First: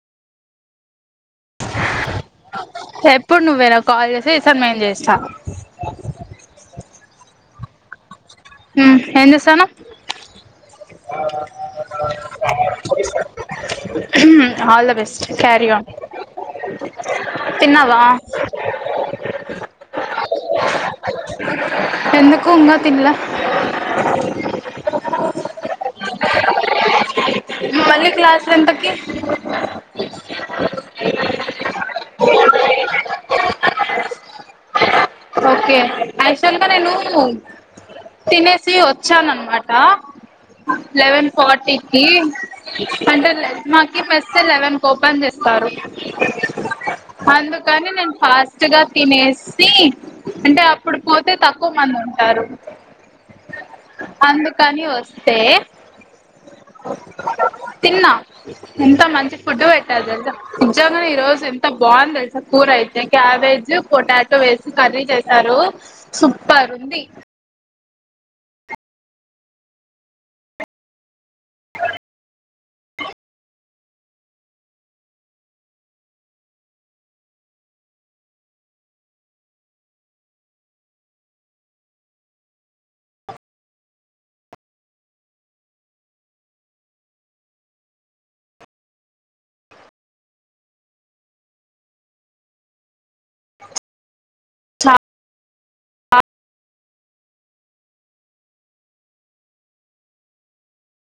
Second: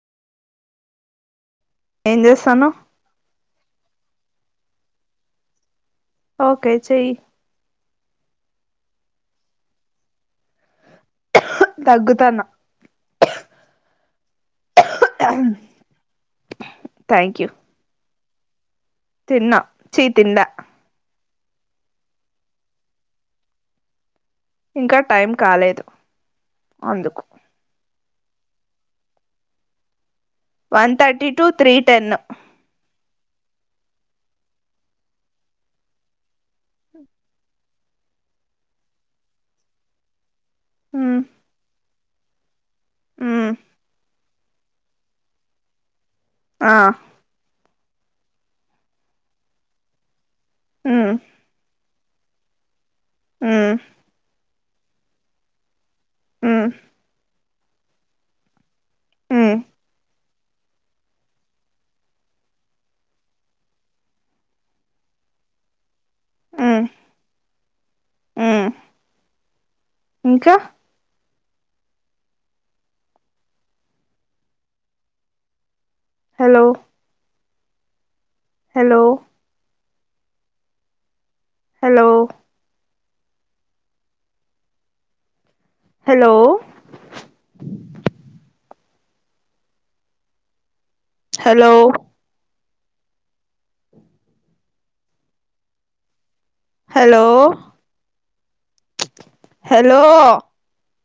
ఏం చేస్తానవ్ ఏప్పుడు నువ్ వేరొ కాల్ చేసి సం మేం చేస్తా ఓకే చెయ్ మ్మ్ ఏం చేస్తన్నావ్ దగ్గుతాన్న మ్మ్ అల్ద వెస్ క్యారీ ఆన్ తిన్నవా తిన్న చీ తిన్లా ఎందుకు ఇంగా తిన్లే ఇంకా టైం కాలేదు అందుకు క్లాస్ల్ ఎంతకి one thirty two three ten okay actual గా నేను తినేసి వచ్చాను అన్నమాట మ్ లెవెన్ ఫార్టీ ఏ పంటదు లె మ్ మాకి పెస్ సె లెవెన్ కి ఓపెన్ చేస్తారు ఆ కానీ నేను ఫాస్ట్ గా తినేస్ సి అంటే అప్పుడు పోతే తక్కువ మంది ఉన్ టారు మ్మ్ కానీ వస్తే మ్ తిన్నా ఎంత మంచి మ్ ఫుడ్ పెట్టరు తెల్సా నిజ్జంగానే ఈ రోజు ఎంత బాగుందెలుస కూూరయితే క్యాబేజ్ పొటాట్ వేసి కర్రీ చేశారు సుప్పర్ ఉంది మ్మ్ ఇంకా hello hello hello hello hello చ హలో హలో